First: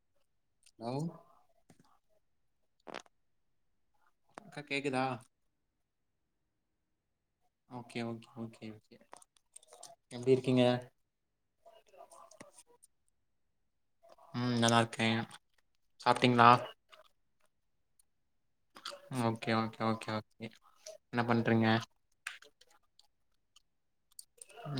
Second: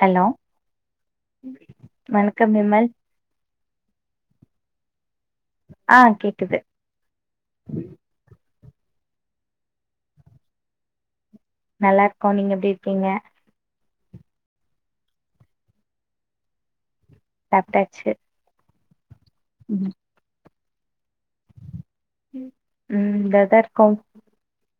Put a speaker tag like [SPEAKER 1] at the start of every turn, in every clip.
[SPEAKER 1] Hello
[SPEAKER 2] hello
[SPEAKER 1] வணக்கம் விமல்
[SPEAKER 2] அக்கா கேக்குதா
[SPEAKER 1] ஆ கேக்குது
[SPEAKER 2] ஓகே ஓகே ஓகே எப்டி இருக்கீங்க
[SPEAKER 1] நல்லா இருக்கே நீங்க எப்டி இருக்கீங்க
[SPEAKER 2] ம் நல்லா இருக்கே சாப்பிட்டீங்களா
[SPEAKER 1] சாப்டாச்சி
[SPEAKER 2] ம் ஓகே ஓகே ஓகே ஓகே என்ன பண்றீங்க
[SPEAKER 1] ம் வேதர்கவுன்டு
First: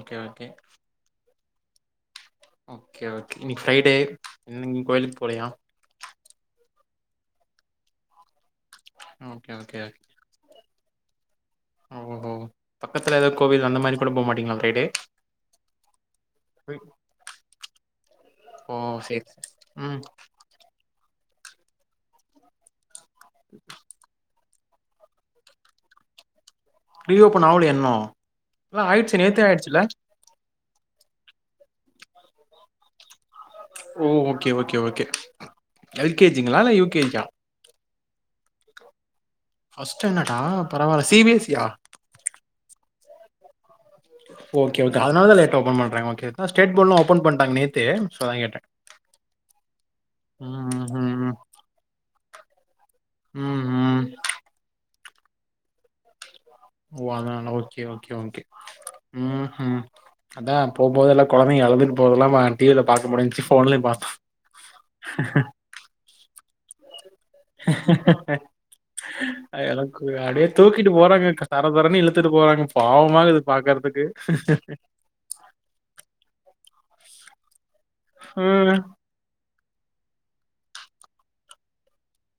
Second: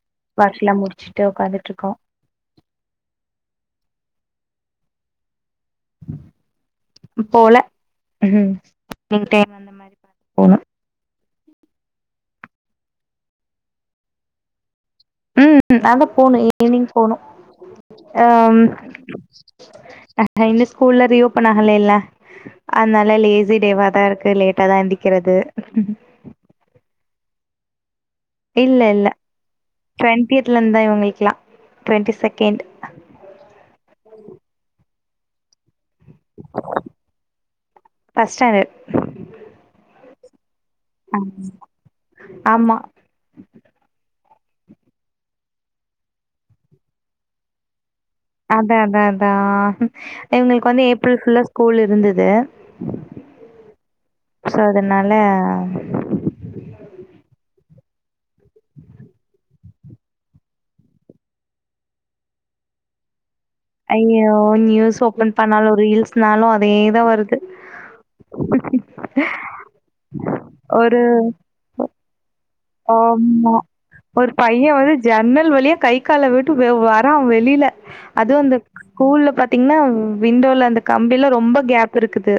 [SPEAKER 2] ஓகே ஓகே
[SPEAKER 1] பங்ச்சலா முடிச்சுட்டு உட்காந்துட்டு இருக்கோ
[SPEAKER 2] ஓகே ஓகே இன்னைக்கு ஃப்ரைடே எங்கு கோவிலுக்கு போகலையா
[SPEAKER 1] போல ம் ஈவ்னிங் டைம்
[SPEAKER 2] ஓகே
[SPEAKER 1] அந்த
[SPEAKER 2] ஓகே
[SPEAKER 1] மாரி
[SPEAKER 2] ஓகே
[SPEAKER 1] போணு
[SPEAKER 2] ஓ பக்கத்துல ஏதோ கோவில் அந்த மாரி கூட போக மாட்டீங்களா ப்ரைடே
[SPEAKER 1] ம் அதா போனு ஈவினிங் போனு ஆ
[SPEAKER 2] ஓ சேரி ம்
[SPEAKER 1] ஆ ஹ இனு ஸ்கூல்லா ரீஓப்பன் ஆகல இல்ல அதுனால லேசி டேவாதா இருக்கு லேட்டாதா எந்திரிக்கிறது
[SPEAKER 2] ரீ ஓப்பன் ஆவலையா இன்னு
[SPEAKER 1] இல்ல இல்ல
[SPEAKER 2] ஆயிடுச்சு நேத்தே ஆயிடுச்சுல்ல
[SPEAKER 1] ட்வெண்ட்டியத்லேருந்துதா இவங்களுக்கெல்லா ட்வெண்ட்டி செகண்ட்
[SPEAKER 2] ஓ ஓகே ஓகே எல் கே ஜிங்களா இல்ல யூ கே ஜா
[SPEAKER 1] ஃபஸ்ட் ஸ்டாண்டர்ட்
[SPEAKER 2] ஃபஸ்ட் ஸ்டான்டர்டா
[SPEAKER 1] ஆமா சார் ஆமா
[SPEAKER 2] ஓகே ஓகே அதனால லேட்டா ஓப்பன் பண்றாங்க ஓகே அதா ஸ்டேட் போர்ட்லா ஓப்பன் பண்ட்டாங்க நேத்தே
[SPEAKER 1] அதா அதா அதா இவுங்களுக்கு வந்து ஏப்ரல்
[SPEAKER 2] ம்ஹ்ம்.
[SPEAKER 1] ஃபுல்லா ஸ்கூல் இருந்தது
[SPEAKER 2] ம்
[SPEAKER 1] சோ அதுனால
[SPEAKER 2] போவாங்க அத்னால ஓகே ஓகே ம் ஹு அதா போம் போது எல்லா கொழந்தைங்க அழுதுட்டு போறதெல்லா ஆ டிவியில பாக்க முடிஞ்சுச்சு ஃபோன்லயும் பார்த்தேன்.
[SPEAKER 1] ஐயோ நியூஸ் ஓப்பன் பண்ணாலு ரீல்ஸ்னாலு அதே தா வருது
[SPEAKER 2] ஆ எல்லா கூட அப்டியே தூக்கிட்டு
[SPEAKER 1] ஒரு
[SPEAKER 2] போறாங்கக்கா தர தரன்னு இழுத்துட்டு போறாங்க பாவமா இருக்குது
[SPEAKER 1] ஆமா.
[SPEAKER 2] பாக்கறதுக்கு
[SPEAKER 1] ஒரு பையன் வந்து ஜன்னல் வழியா கை கால விட்டு வெ வரா வெளியில அதுவு அந்த
[SPEAKER 2] ம்.
[SPEAKER 1] ஸ்கூல்ல பாத்தீங்கன்னா விண்டோல அந்த கம்பிலா ரொம்ப கேப் இருக்குது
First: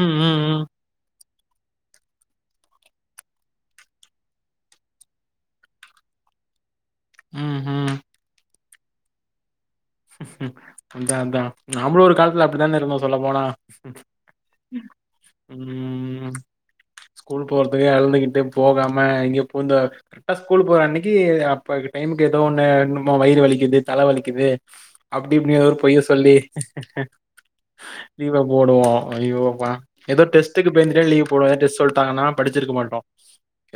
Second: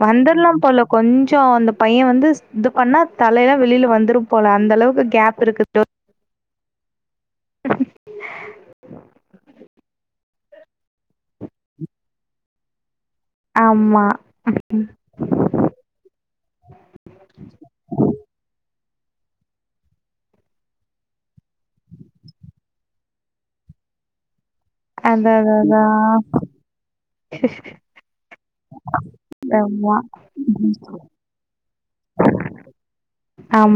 [SPEAKER 2] ம், ம்,
[SPEAKER 1] வந்துரலா
[SPEAKER 2] ம்.
[SPEAKER 1] போல கொஞ்ச அந்த பைய வந்து இது பண்ணா தலையெல்லா வெளியில வந்துரும் போல அந்தளவுக்கு கேப் இருக்கு டோர்
[SPEAKER 2] ம் ஹு அதா அதா நம்பளு ஒரு காலத்துல அப்டித்தானே இருந்தோ சொல்லப் போனா
[SPEAKER 1] ஆமா.
[SPEAKER 2] ம் ஸ்கூல் போறதுக்கே அழுதுக்கிட்டு போகாம இங்க போ இந்த கரெக்டா ஸ்கூல் போற அன்னைக்கு அப்ப டைமுக்கு ஏதோ ஒன்னு இன்னம வயிறு வலிக்குது தல வலிக்குது அப்டி
[SPEAKER 1] அதான்
[SPEAKER 2] இப்டினு
[SPEAKER 1] அதான்
[SPEAKER 2] ஏதோ ஒரு பொய்ய
[SPEAKER 1] அதான்.
[SPEAKER 2] சொல்லி லீவ போடுவோ ஐயோ அப்பா
[SPEAKER 1] ஆமா.
[SPEAKER 2] ஏதோ டெஸ்ட்டுக்கு பயந்துட்டே லீவ் போடுவோ எதா டெஸ்ட் சொ ட்டாங்கன்னா படிச்சிருக்க மாட்டோ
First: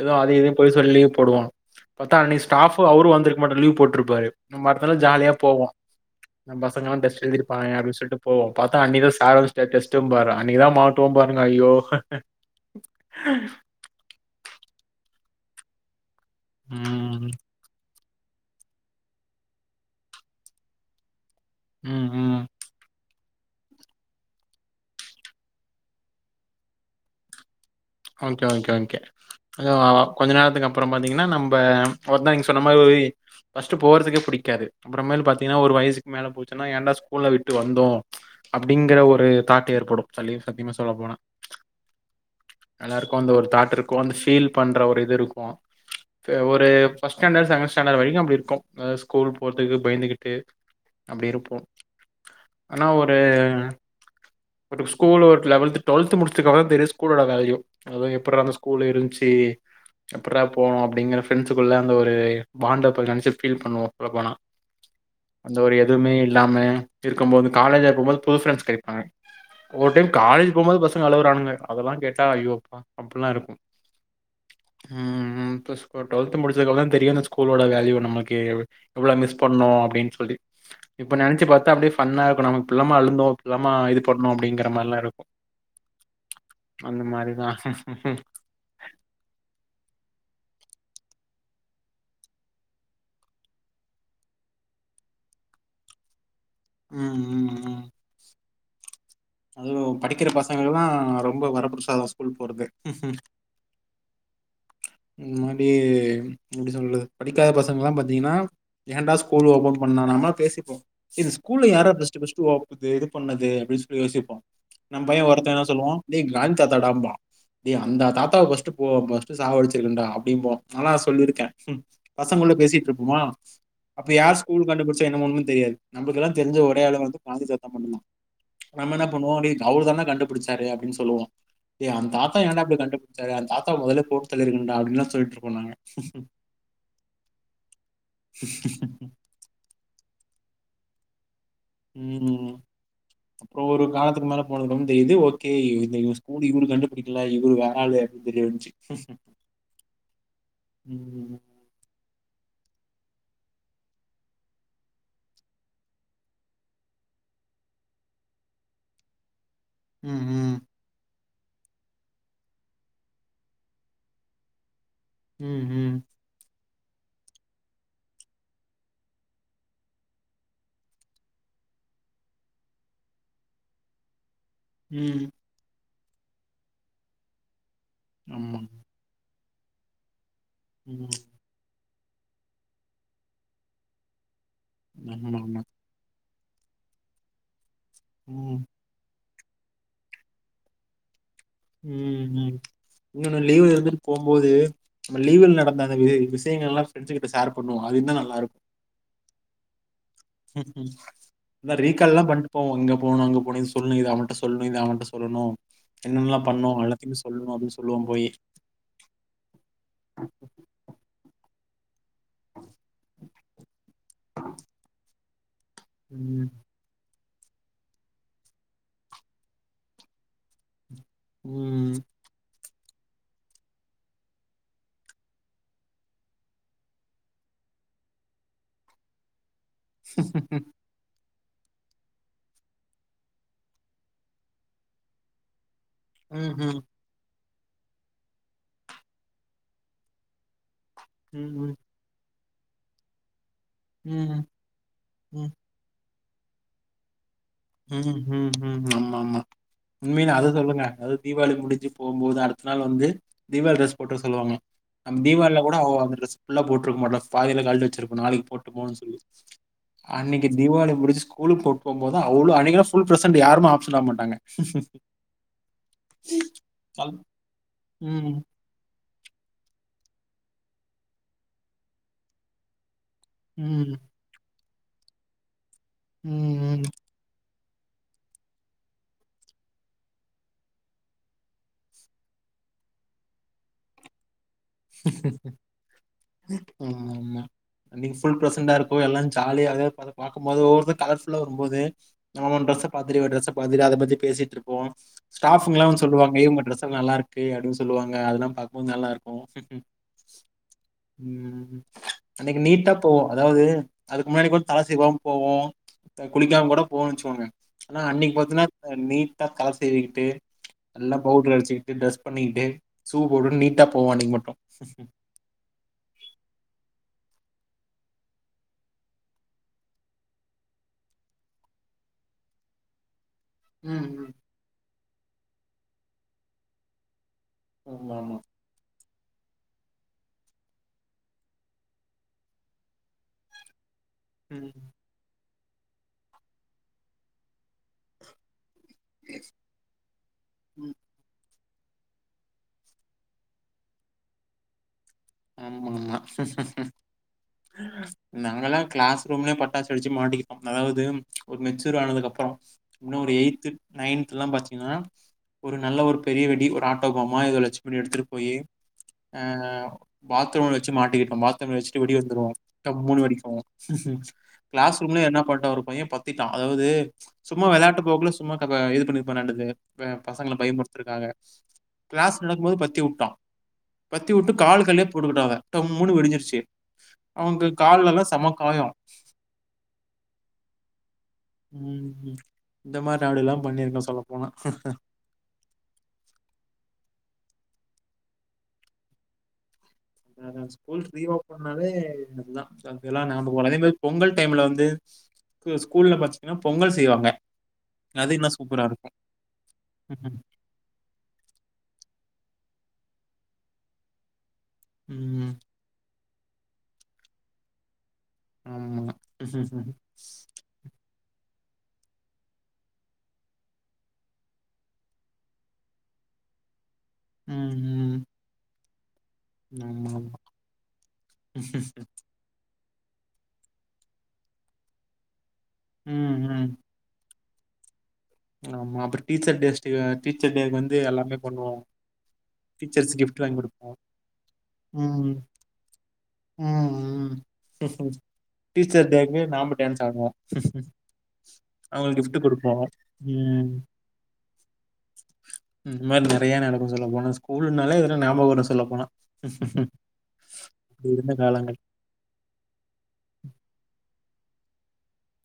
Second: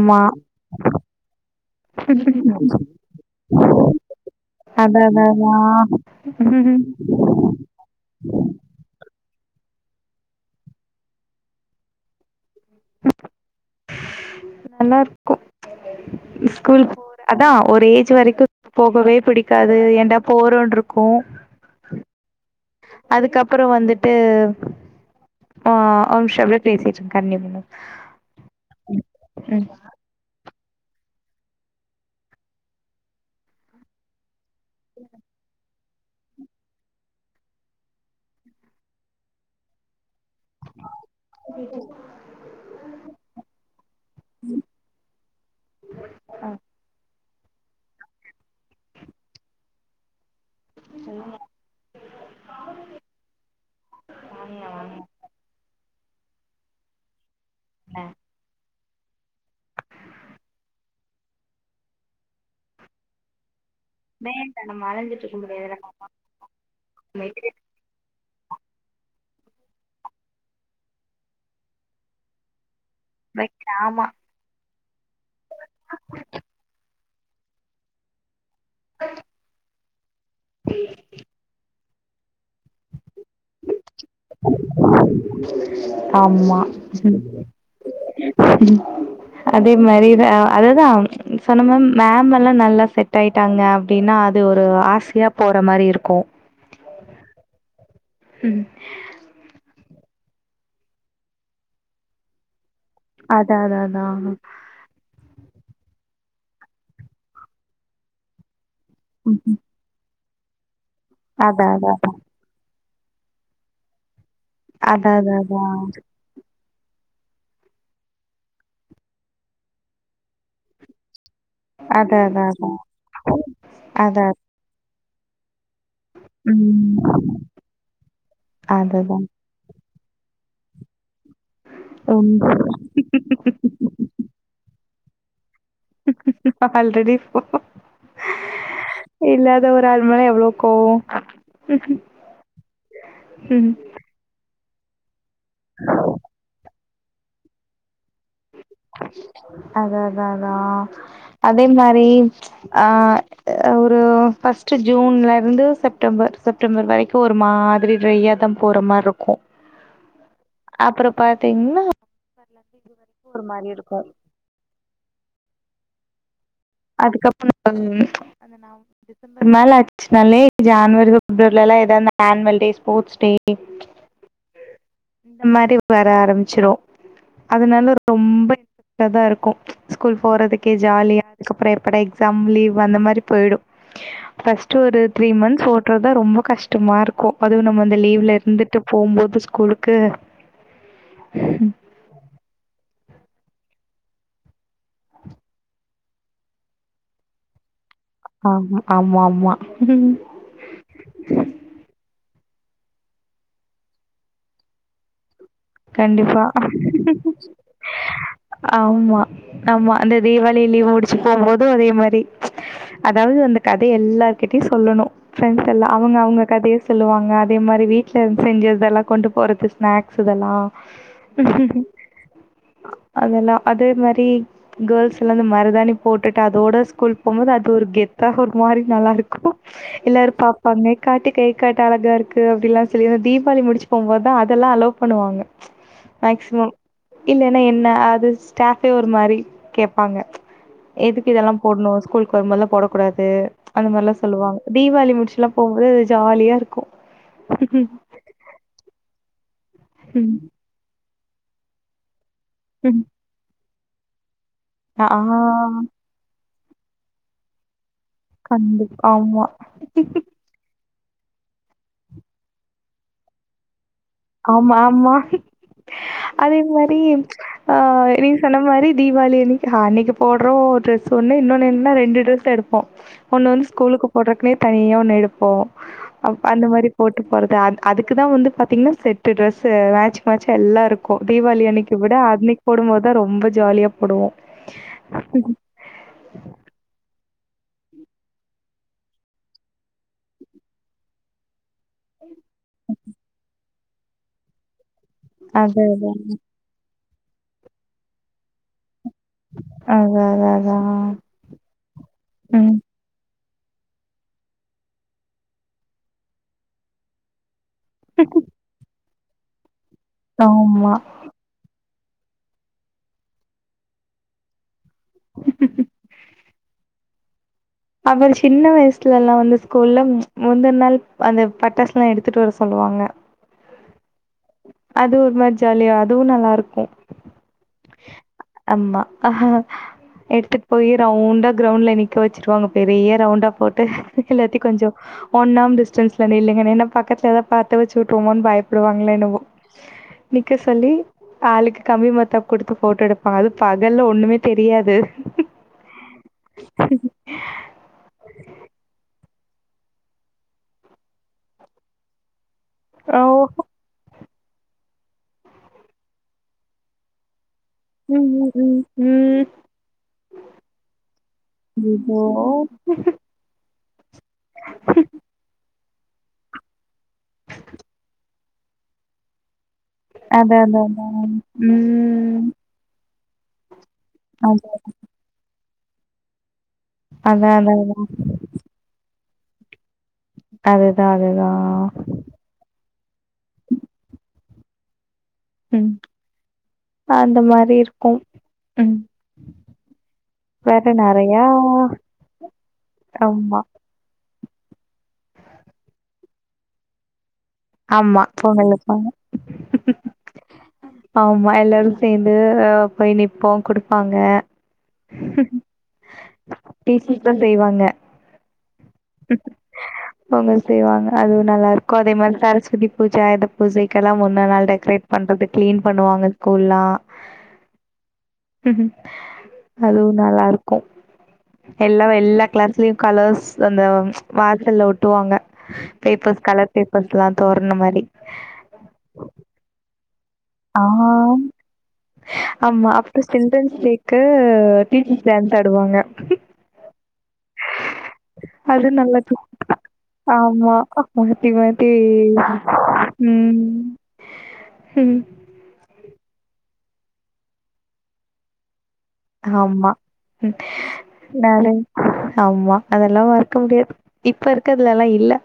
[SPEAKER 2] ஏதோ அதையு இதையு பொய் சொல்லி போடுவோ பாத்தா அன்னைக்கு ஸ்டாஃபு அவரு வந்துருக்க மாட்றாரு லீவ் போட்ருப்பாரு நம் பாத்தால
[SPEAKER 1] அடடடா
[SPEAKER 2] ஜாலியா போவோ அந்த பசங்கெல்லா டெஸ்ட் எழுதிருப்பாங்க அப்டின்னு சொல்ட்டு போவோ பாத்தா அன்னிக்கிதா சார ஸ்டெஸ்ட்டும்பாரு அன்னிக்கிதா மாட்டுவோ பாருங்க ஐயோ ஆஹ்
[SPEAKER 1] நல்லாருக்கும் ஸ்கூல் போற
[SPEAKER 2] ம்
[SPEAKER 1] அதா ஒரு ஏஜ் வரைக்கு போகவே பிடிக்காது ஏண்டா போறோன் இருக்கு
[SPEAKER 2] ம் ம்
[SPEAKER 1] அதுக்கப்புற வந்துட்டு அ ஒரு நிமிஷ அப்டியே பேசிட்டு இருங்க கண்டின்யூ பண்ணுங்க
[SPEAKER 2] ஓகே ஓகே ஒகே
[SPEAKER 1] ம்
[SPEAKER 2] அ கொஞ்ச நேரத்துக்கு அப்புறம் பார்த்தீங்கன்னா நம்ப ஒரு தான் நீங்க சொன்ன மாரி ஃபஸ்ட்டு போறதுக்கே பிடிக் க்காது அப்புறமேல் பாத்தீங்கன்னா ஒரு வயசுக்கு மேல போச்சன்னா ஏன்டா ஸ்கூல்ல விட்டு வந்தோ அப்படிங்கிற ஒரு தாட்டு ஏற்படும் சலீவ் சத்தியமா சொல்ல போனா எல்லாருக்கும் அந்த ஒரு தாட் இருக்கு அந்த ஃபீல் பண்ற ஒரு இது இருக்கு ப்ப ஒரு ஃபர்ஸ்ட் ஸ்டாண்டர்ட் செகண்ட் ஸ்டாண்டர்ட் வரைக்கு அப்படி இருக்கு ஸ்கூல் போறதுக்கு பயந்துகிட்டு அப்டி இருப்போ ஆனா ஒரு
[SPEAKER 1] வாங்கல
[SPEAKER 2] ஒரு
[SPEAKER 1] வாங்கல
[SPEAKER 2] ஸ்கூல் ஒரு லெவல்த் டுவெல்த் முடிச்சதுக்கப்புறந்தா தெரியு ஸ்கூலோட வேல்யூ அது எப்பட்றா அந்த ஸ்கூல் இருந்துச்சு எப்புட்றா போனோ அப்படிங்கிற ஃப்ரெண்ட்ஸ்க்குள்ள அங்க ஒரு பாண்டப் நினச்சு ஃபீல் பண்ணுவோ சொல்ல போனா
[SPEAKER 1] வேண்டா நம்ம அலஞ்சிட்டு இருக்க
[SPEAKER 2] அந்த
[SPEAKER 1] முடியாதுல
[SPEAKER 2] ஒரு எதுவுமே இல்லாம
[SPEAKER 1] வைக்கிறே
[SPEAKER 2] இருக்கும்போது காலேஜா இருக்கும்போது புது ஃபிரண்ஸ் கிடைப்பாங்க ஒரு டைம் காலேஜ் போம்போது பசங்க அழுவுரானுங்க அதெல்லா கேட்டா ஐயோ அப்புல்லா இருக்கு
[SPEAKER 1] ஆமா
[SPEAKER 2] ம் ம் பிளஸ் டுவெல்த் முடிச்சகப்பறம்தா தெரியு இந்த ஸ்கூலோட வேல்யூ நமக்கே எவ்வளோ மிஸ் பண்ணோ அப்படின் சொல்லி இப்ப நினைச்சு பாத்தா அப்டியே ஃபன்னா இருக்கு நம்ம இப்பில்லாமா அழுந்தோ இப்பில்லாமா இது பண்ணோ அப்டிங்கிற மாரிலா இருக்கு
[SPEAKER 1] ஆம்மா ஹு
[SPEAKER 2] ஹு ஹு ஹு
[SPEAKER 1] ம் அதே மாரி அ அதுதா சொன்னமம் மேம் எல்லா நல்லா செட் ஆயிட் ட்டாங்க அப்டின்னா அது ஒரு ஆசையா போற மாரி இருக்கு
[SPEAKER 2] ம் ம் ம்
[SPEAKER 1] ஹும்
[SPEAKER 2] அதுவு படிக்கிற பசங்கல்லா ரொம்ப வரப்பிரசாதம் ஸ்கூல் போறது ம்ஹும்
[SPEAKER 1] அதா அதா அதா
[SPEAKER 2] இந்த மாரி எப்படி சொல்றது படிக்காத பசங்க எல்லா பாத்தீங்கன்னா ஏண்டா ஸ்கூல் ஓப்பன் பண்ணா நாங்கலா பேசிப்போ ஏ இந்த
[SPEAKER 1] அதா
[SPEAKER 2] ஸ்கூல்ல
[SPEAKER 1] அதா
[SPEAKER 2] யார்ரா ஃபஸ்ட் ஃபஸ்ட் ஓப்பன் இது பண்ணது அப்படின் சொல்லி யோசிப்போ நம் பைய
[SPEAKER 1] அதான்
[SPEAKER 2] ஒருத்தன் என்ன
[SPEAKER 1] அதான்
[SPEAKER 2] சொல்லுவோ டேய் காந் தாத்தா டாம்பா டேய் அந்த தாத்தாவ ஃபஸ்ட் போ ஃபஸ்ட் சாவடிச்சுருக்கனு டா அப்டிம்போ நாலா சொல்லிருக்கே ம்
[SPEAKER 1] அதான். அதான் அதான்
[SPEAKER 2] பசங்குள்ள
[SPEAKER 1] அதான்.
[SPEAKER 2] பேசிட்டு இருப்போமா அப்ப
[SPEAKER 1] அதான்.
[SPEAKER 2] யார் ஸ்கூல் கண்டுபிடிச்சா என்ன ஒண்ணுமே தெரியாது நம்மளுக்குல்லா தெரிஞ்ச ஒரே
[SPEAKER 1] ம்.
[SPEAKER 2] ஆளு வந்து காந்தி தாத்தா மட்டுந்தா நம்ம என்ன
[SPEAKER 1] அதுதான்.
[SPEAKER 2] பண்ணுவோ டே அவருதான்டா கண்டுபிடிச்சாரு அப்படின்னு சொல்லுவோ டே அந்த தாத்தா
[SPEAKER 1] ம்.
[SPEAKER 2] ஏன்டா இப்டி கண்டுபிடிச்சாரு அந்த தாத்தா முதலே போட்டு தள்ளி இருக்கணும்டா அப்படின்லா சொல்லிட்டு இருப்போ நாங்க
[SPEAKER 1] ஆல்ரெடி போ இல்லாத ஒரு ஆள் மேல எவ்ளோ கோவோ
[SPEAKER 2] ம் அப்புற
[SPEAKER 1] ம்.
[SPEAKER 2] ஒரு காலத்துக்கு மேல போனது வந்த இது ஓகே இந்த ஸ்கூல் இவரு கண்டுபுடிக்கல இவரு வேறாலு அப்டினு தெரிய வந்துச்சு
[SPEAKER 1] அதா அதா அதா
[SPEAKER 2] உம்
[SPEAKER 1] அதே மாரி அ ஆ ஒரு ஃபர்ஸ்ட் ஜூன்ல இருந்து செப்டம்பர் செப்டம்பர் வரைக்கு ஒரு மாதிரி டிரையாதா போற மாரி இருக்கு
[SPEAKER 2] ம் ம்
[SPEAKER 1] அப்புற பாத்தீங்கன்னா ஒரு மாரி இருக்கு
[SPEAKER 2] உம் உம்
[SPEAKER 1] அதுக்கப்புறோ [unintelligible] அது நா டிசம்பர் மேல ஆச் ச்சு பண்ணி ஜேன்வரி பிப்ரவரில எல்லா எதாவது ஆனுவல் டே ஸ்போர்ட்ஸ் டே
[SPEAKER 2] ம்
[SPEAKER 1] இந்த மாரி வர ஆரம்பிச்சிரோ அதனால ரொம்ப
[SPEAKER 2] ஆமா
[SPEAKER 1] நல்லாதா இருக்கோ ஸ்கூல் போறதுக்கே
[SPEAKER 2] உம்
[SPEAKER 1] ஜாலியா அதுக்கப்புறோ எப்படா எக்ஸாம் லீவ் அந்த மாரி போயிடோ ஃபஸ்ட்டு ஒரு திரீ
[SPEAKER 2] ஆமா ஆமா
[SPEAKER 1] மந்த்ஸ் ஓட் றதா ரொம்ப கஷ்டமா இருக்கோ அதுவு நம்ம அந்த லீவ்ல
[SPEAKER 2] உம்
[SPEAKER 1] இருந்துட்டு போம்போது ஸ்கூலுக்கு
[SPEAKER 2] ம் ம் இன்னோன்னு லீவுல இருந்துட்டு போம் போது லீவுல நடந்த அந்த வி விஷயங்கள் எல்லா ஃப்ரண்ட்ஸ் கிட்ட ஷேர் பண்ணுவோ அது இன்னோ நல்லா இருக்கு
[SPEAKER 1] ஆமா ஆமா ஆமா
[SPEAKER 2] ம் ம் இன்னோ ரீகால்லா பண்ட்டு போவோ இங்க போணோ அங்க போணோ இது சொல்ணோ இது அவனிட்ட சொல்ணோ இது அவன்ட்ட சொல்ணோ
[SPEAKER 1] கண்டிப்பா
[SPEAKER 2] அப்படின்னு சொல்லுவோம் போய்.
[SPEAKER 1] ஆமா ஆமா அந்த தீபாளி அப்டியே லீவு முடிச்சு போம்போதோ அதே மாரி அதாவது அந்த கதைய எல்லார் கிட்டயு சொல்லணோ ஃப்ரெண்ட்ஸ் எல்லா அவங்க அவங்க
[SPEAKER 2] ம்,
[SPEAKER 1] கதைய சொல்லுவாங்க அதே மாரி வீட்ல இருந்து செஞ்சதெல்லா கொண்டு போறது ஸ்நாக்ஸ் இதெல்லா ம் ம்
[SPEAKER 2] ம்
[SPEAKER 1] அதெல்லா அதே மாரி கேர்ள்ஸ்லா இந்த மருதானி போட்டுட்டு அதோட ஸ்கூல் போம்போது அது ஒரு கெத்தா ஒரு மாரி நல்லா இருக்கோ எல்லாரு பாப்பாங்க காட்டு கை காட்டு அழகா இருக்கு அப்டிலா சொல்லி தீபாவளி முடிச்சு போம்போதுதா அதெல்லா அலோ பண்ணுவாங்க மேக்சிமம்
[SPEAKER 2] ம்ஹ்ம்,
[SPEAKER 1] இல்லன்னா என்ன அது ஸ்டாடே ஒரு மாரி கேப்பாங்க எதுக்கு இதெல்லா
[SPEAKER 2] ம், ம்,
[SPEAKER 1] போட்ணோ ஸ்கூலுக்கு வரும்போதுல்லா போட கூடாது அந்த
[SPEAKER 2] ம்,
[SPEAKER 1] மாரிலா
[SPEAKER 2] ம்,
[SPEAKER 1] சொல்லுவாங்க தீபாவளி முடிச்சுலா போம்போது அது ஜாலியா இருக்கோ
[SPEAKER 2] ம் ம் ம் ஆமா ஆமா உண்மையில அது சொல்லுங்க அது தீபாவளி முடிஞ்சு போம்போது அடுத் த நாள் வந்து தீபாவளி ட்ரஸ் போட்டு வர சொல்லுவாங்க
[SPEAKER 1] ஆ
[SPEAKER 2] நம்ம தீபாவில கூட அந்த ட்ரெஸ் ஃபுல்லா போட்ருக்க மாட்டோ பாதியில கழட்டு வெச்சிருப்போ நாளைக்கு போட்டு போவோனு
[SPEAKER 1] கண்டிப்பா
[SPEAKER 2] சொல்லி
[SPEAKER 1] ஆமா
[SPEAKER 2] அன்னிக் க்கி தீபாவளி முடிச்சு ஸ்கூலுக்கு போட் போம்போதுதா அவ்ளோ அன்னிக்கிதா ஃபுல் ப்ரெசென்ட்டு யாருமே ஆப்சன்ட் ஆவ மாட்
[SPEAKER 1] ஆமா ஆமா அதே மாரி
[SPEAKER 2] கல்
[SPEAKER 1] ஆ நீ
[SPEAKER 2] ம்,
[SPEAKER 1] சொன்ன மாரி தீபாவளி அன்னிக்கி போட்ற ட்ரெஸ் ஒன்னு இன்னோன்னு என்னன்னா ரெண்டு ட்ரெஸ் எடுப்போ ஒண்ணு வந்து
[SPEAKER 2] ம்.
[SPEAKER 1] ஸ்கூலுக்கு போடுறதுக்குனே தனியா ஒண்ணு எடுப்போ அ அந்த
[SPEAKER 2] ம். ம்.
[SPEAKER 1] மாரி போட்டு போறது அது அதுக்குதா வந்து பாத்தீங்னா செட்டு ட்ரெஸ் மேட்ச் மேட்ச் எல்லா இருக்கோ தீபாவளி அன்னிக்கி விட அன்னிக்கி போடும்போது தா ரொம்ப ஜாலியா போடுவோ
[SPEAKER 2] ஆமா ஆமா அன்னிக்கி ஃபுல் பிரெசண்டா இருக்கோ எல்லா ஜாலியா அதே பாக்கும்போது ஒவ்வோர்த்தரு கலர்ஃபுல்லா வரும்போது அவ ட்ரஸ்ஸ பாத்துட்டு இவ ட்ரஸ் பாத்துட்டு அத பத்தி பேசிட்ருப்போ ஸ்டாஃபுங்கல்லா
[SPEAKER 1] அதான் அதான்.
[SPEAKER 2] சொல்லுவாங்க எ உங்க ட்ரெஸுலா நல்லா இருக்கு அப்டீன்னு சொல்லுவாங்க அதெல்லா பாக்குபோது நல்லா இருக்
[SPEAKER 1] அதா அதா அதா
[SPEAKER 2] ம். அன்னைக்கு
[SPEAKER 1] ம்
[SPEAKER 2] நீட்டா போவோ அதாவது அதுக்கு முன்னாடி கூட தலை சீவாம போவோ குளிக்காம கூட போவோனு வெச்சுக்கோங்க ஆனா அன்னிக்கி பாத்தீங்ன்னா நீட்டா தலை சீவிக்கிட்டு
[SPEAKER 1] ஆமா.
[SPEAKER 2] நல்லா பவுடர் அச்சுட்டு டிரஸ் பண்ணிட்டு சூ போட்டுட்டு நீட்டா போவோ அன்னைக்கு மட்டு
[SPEAKER 1] அப்புற சின்ன வயசுல எல்லா வந்து ஸ்கூல்ல முந்தின நாள் அந்த பட்டாசு எல்லா எடுத்துட்டு வர சொல்லுவாங்க
[SPEAKER 2] ம் ம்
[SPEAKER 1] அதுவு ஒரு மாரி ஜாலியா அதுவு நல்லா இருக்கு
[SPEAKER 2] ஆமா ஆமா
[SPEAKER 1] ஆமா எடுத்துட்டு போய் ரவுண்டா கிரௌண்ட்ல நிக்க வச்சுருவாங்க பெரிய ரவுண்டா போட்டு எல்லாத்தி
[SPEAKER 2] ம்
[SPEAKER 1] கொஞ்ச ஒன்னாம் டிஸ்டன்ஸ்ல நில்லுங்க நின்ன பக்கத்துல ஏதா பாத்த வச்சு வுட்டுருவாங்களோன்னு பயப்படுவாங்களே என்னவோ நிக்க சொல்லி
[SPEAKER 2] ம்
[SPEAKER 1] ஆளுக்கு கம்பி மத்தாப்பு கொடுத்து போட்டோ எடுப்பாங்க அது பகல்ல ஒண்ணுமே தெரியாது
[SPEAKER 2] ஆமா ஆமா நாங்கல்லா கிளாஸ் ரூம்புலேயே பட்டாசு வெடிச்சு மாட்டிக்குவோ அதாவது ஒரு மெச்சூர் ஆனதுக்கு அப்பறோ இன்ன
[SPEAKER 1] ஓ
[SPEAKER 2] ஒரு எய்த் நைந்த் எல்லா படிச் சின ஒரு நல்ல ஒரு பெரிய வெடி ஒரு ஆட்டோபமா எதே வச்சு இப்டி
[SPEAKER 1] ம்
[SPEAKER 2] எடுத்துட்டு போய்
[SPEAKER 1] ம் ம்
[SPEAKER 2] ஆ
[SPEAKER 1] ம்.
[SPEAKER 2] பாத்ரூம்ல வச்சு மாட்டிக்கிட்டோ பாத்ரூம்ல வச்சுட்டு ஓடி வந்துடுவோ
[SPEAKER 1] ஐயோ
[SPEAKER 2] டம் மூனு வெடிக்கு கிளாஸ் ரூம்ல என்ன பண்ணிடா ஒரு பைய பத்திட்டா அதாவது சும்மா விளையாட்டு போக்குல சும்மா இது பண்ணிப்பானாட்டிக்குது ஆ
[SPEAKER 1] அத
[SPEAKER 2] பசங்களை
[SPEAKER 1] அத அதா
[SPEAKER 2] பயமுறத்துருக்துகா கிளாஸ்
[SPEAKER 1] ம்
[SPEAKER 2] நடக்கும் போது பத்தி விட்ட பத்தி விட்டு
[SPEAKER 1] அத
[SPEAKER 2] காலுக்கு அடியிலே போட்டுக்கிட்டாங்க அவ டம்முன்னு வெடிஞ்சிருச்சு
[SPEAKER 1] அதா
[SPEAKER 2] அவனுக்கு
[SPEAKER 1] அதா அதா
[SPEAKER 2] கால்லல்லா செமக்காயம்
[SPEAKER 1] அதுதா அதுதா
[SPEAKER 2] ம் இந்த மாரி ஆள்க எல்லா பண்ணியிருக்கோ சொல்ல போனா
[SPEAKER 1] ம் அந்த மாரி இருக்கு ம்
[SPEAKER 2] ஆ
[SPEAKER 1] வேற
[SPEAKER 2] ஸ்கூல் ரீ
[SPEAKER 1] நெறையா
[SPEAKER 2] ஓபனாலே இதுதா வேறல்லா ஞாபகோ
[SPEAKER 1] ஆமா
[SPEAKER 2] வர்றாது அதே மாரி பொங்கல் டைம்ல வந்து ஸ் ஸ்கூல்ல பாத்தீங்கன்னா பொங்கல் செய்வாங்க
[SPEAKER 1] ஆமா பொங்கல் வெப்பாக
[SPEAKER 2] ம்ம்
[SPEAKER 1] ஆமா எல்லாரு சேந்து போய் நிற்போ குடுப்பாங்க
[SPEAKER 2] ம்.
[SPEAKER 1] பேசிட்டு தா செய்வாங்க
[SPEAKER 2] ஆமா. ம்ஹும்.
[SPEAKER 1] ஆமா செய்வாங்க அதுவு நல்லா இருக்கு அதே மாரி சரஸ்வதி பூஜா இந்த ஆயுத பூஜக்கெல்லா ஒன்ன நாள் டெக்ரேட் பண்றதுக்கு கிளீன் பண்ணுவாங்க ஸ்கூல்லா
[SPEAKER 2] ம் ம்
[SPEAKER 1] அதுவு
[SPEAKER 2] ஆமாமா.
[SPEAKER 1] நல்லா இருக்கு எல்ல எல்லா கிளாஸ்லியு கலர்ஸ் அந்த வாசல்ல ஒட்டுவாங்க
[SPEAKER 2] ம்,
[SPEAKER 1] பேப்பர்ஸ்
[SPEAKER 2] ம்.
[SPEAKER 1] கலர் பேப் பத்துக்கலா தோரணம் மாரி
[SPEAKER 2] ஆமா அப்றம் டீச்சர் டேஸ் டீச்சர் டே
[SPEAKER 1] ஆ
[SPEAKER 2] வந்து எல்லாமே பண்ணுவோ
[SPEAKER 1] ஆமா அப்ற சில்ட்ரன்ஸ் டேக்கு டீச்சர்ஸ்
[SPEAKER 2] ம்.
[SPEAKER 1] டேஸ் ஆடுவாங்க
[SPEAKER 2] ம், [unintelligible]
[SPEAKER 1] அது நல்ல
[SPEAKER 2] டேக்கு நாம
[SPEAKER 1] தூக்கோ
[SPEAKER 2] டான்ஸ் ஆடுவோம்
[SPEAKER 1] ஆமாமாத்தி மாத்தி
[SPEAKER 2] அவங்களுக்கு கிஃப்ட் குடுப்போம்
[SPEAKER 1] ம் ம்
[SPEAKER 2] இந்த மாரி நெறைய நடக்கு சொல்ல போன ஸ்கூல்னாலே இதுல ஞாபகோ வரு சொல்ல போன
[SPEAKER 1] ஆமா நானே
[SPEAKER 2] காலங்கள்
[SPEAKER 1] ஆமா அதெல்லாம் மறக்க முடியாது இப்ப இருக்கதுல எல்லா இல்ல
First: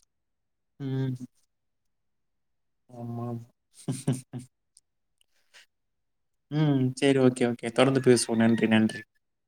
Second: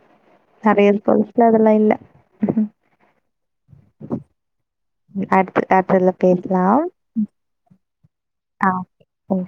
[SPEAKER 1] நறைய இருக்கு இல்ல அதெலாம் இல்ல
[SPEAKER 2] ஆமாம்
[SPEAKER 1] [unintelligible]
[SPEAKER 2] ம் சேரி ஓகே ஓகே தொடர்ந்து பேசுவோம் நன்றி
[SPEAKER 1] ஆ
[SPEAKER 2] நன்றி
[SPEAKER 1] ம்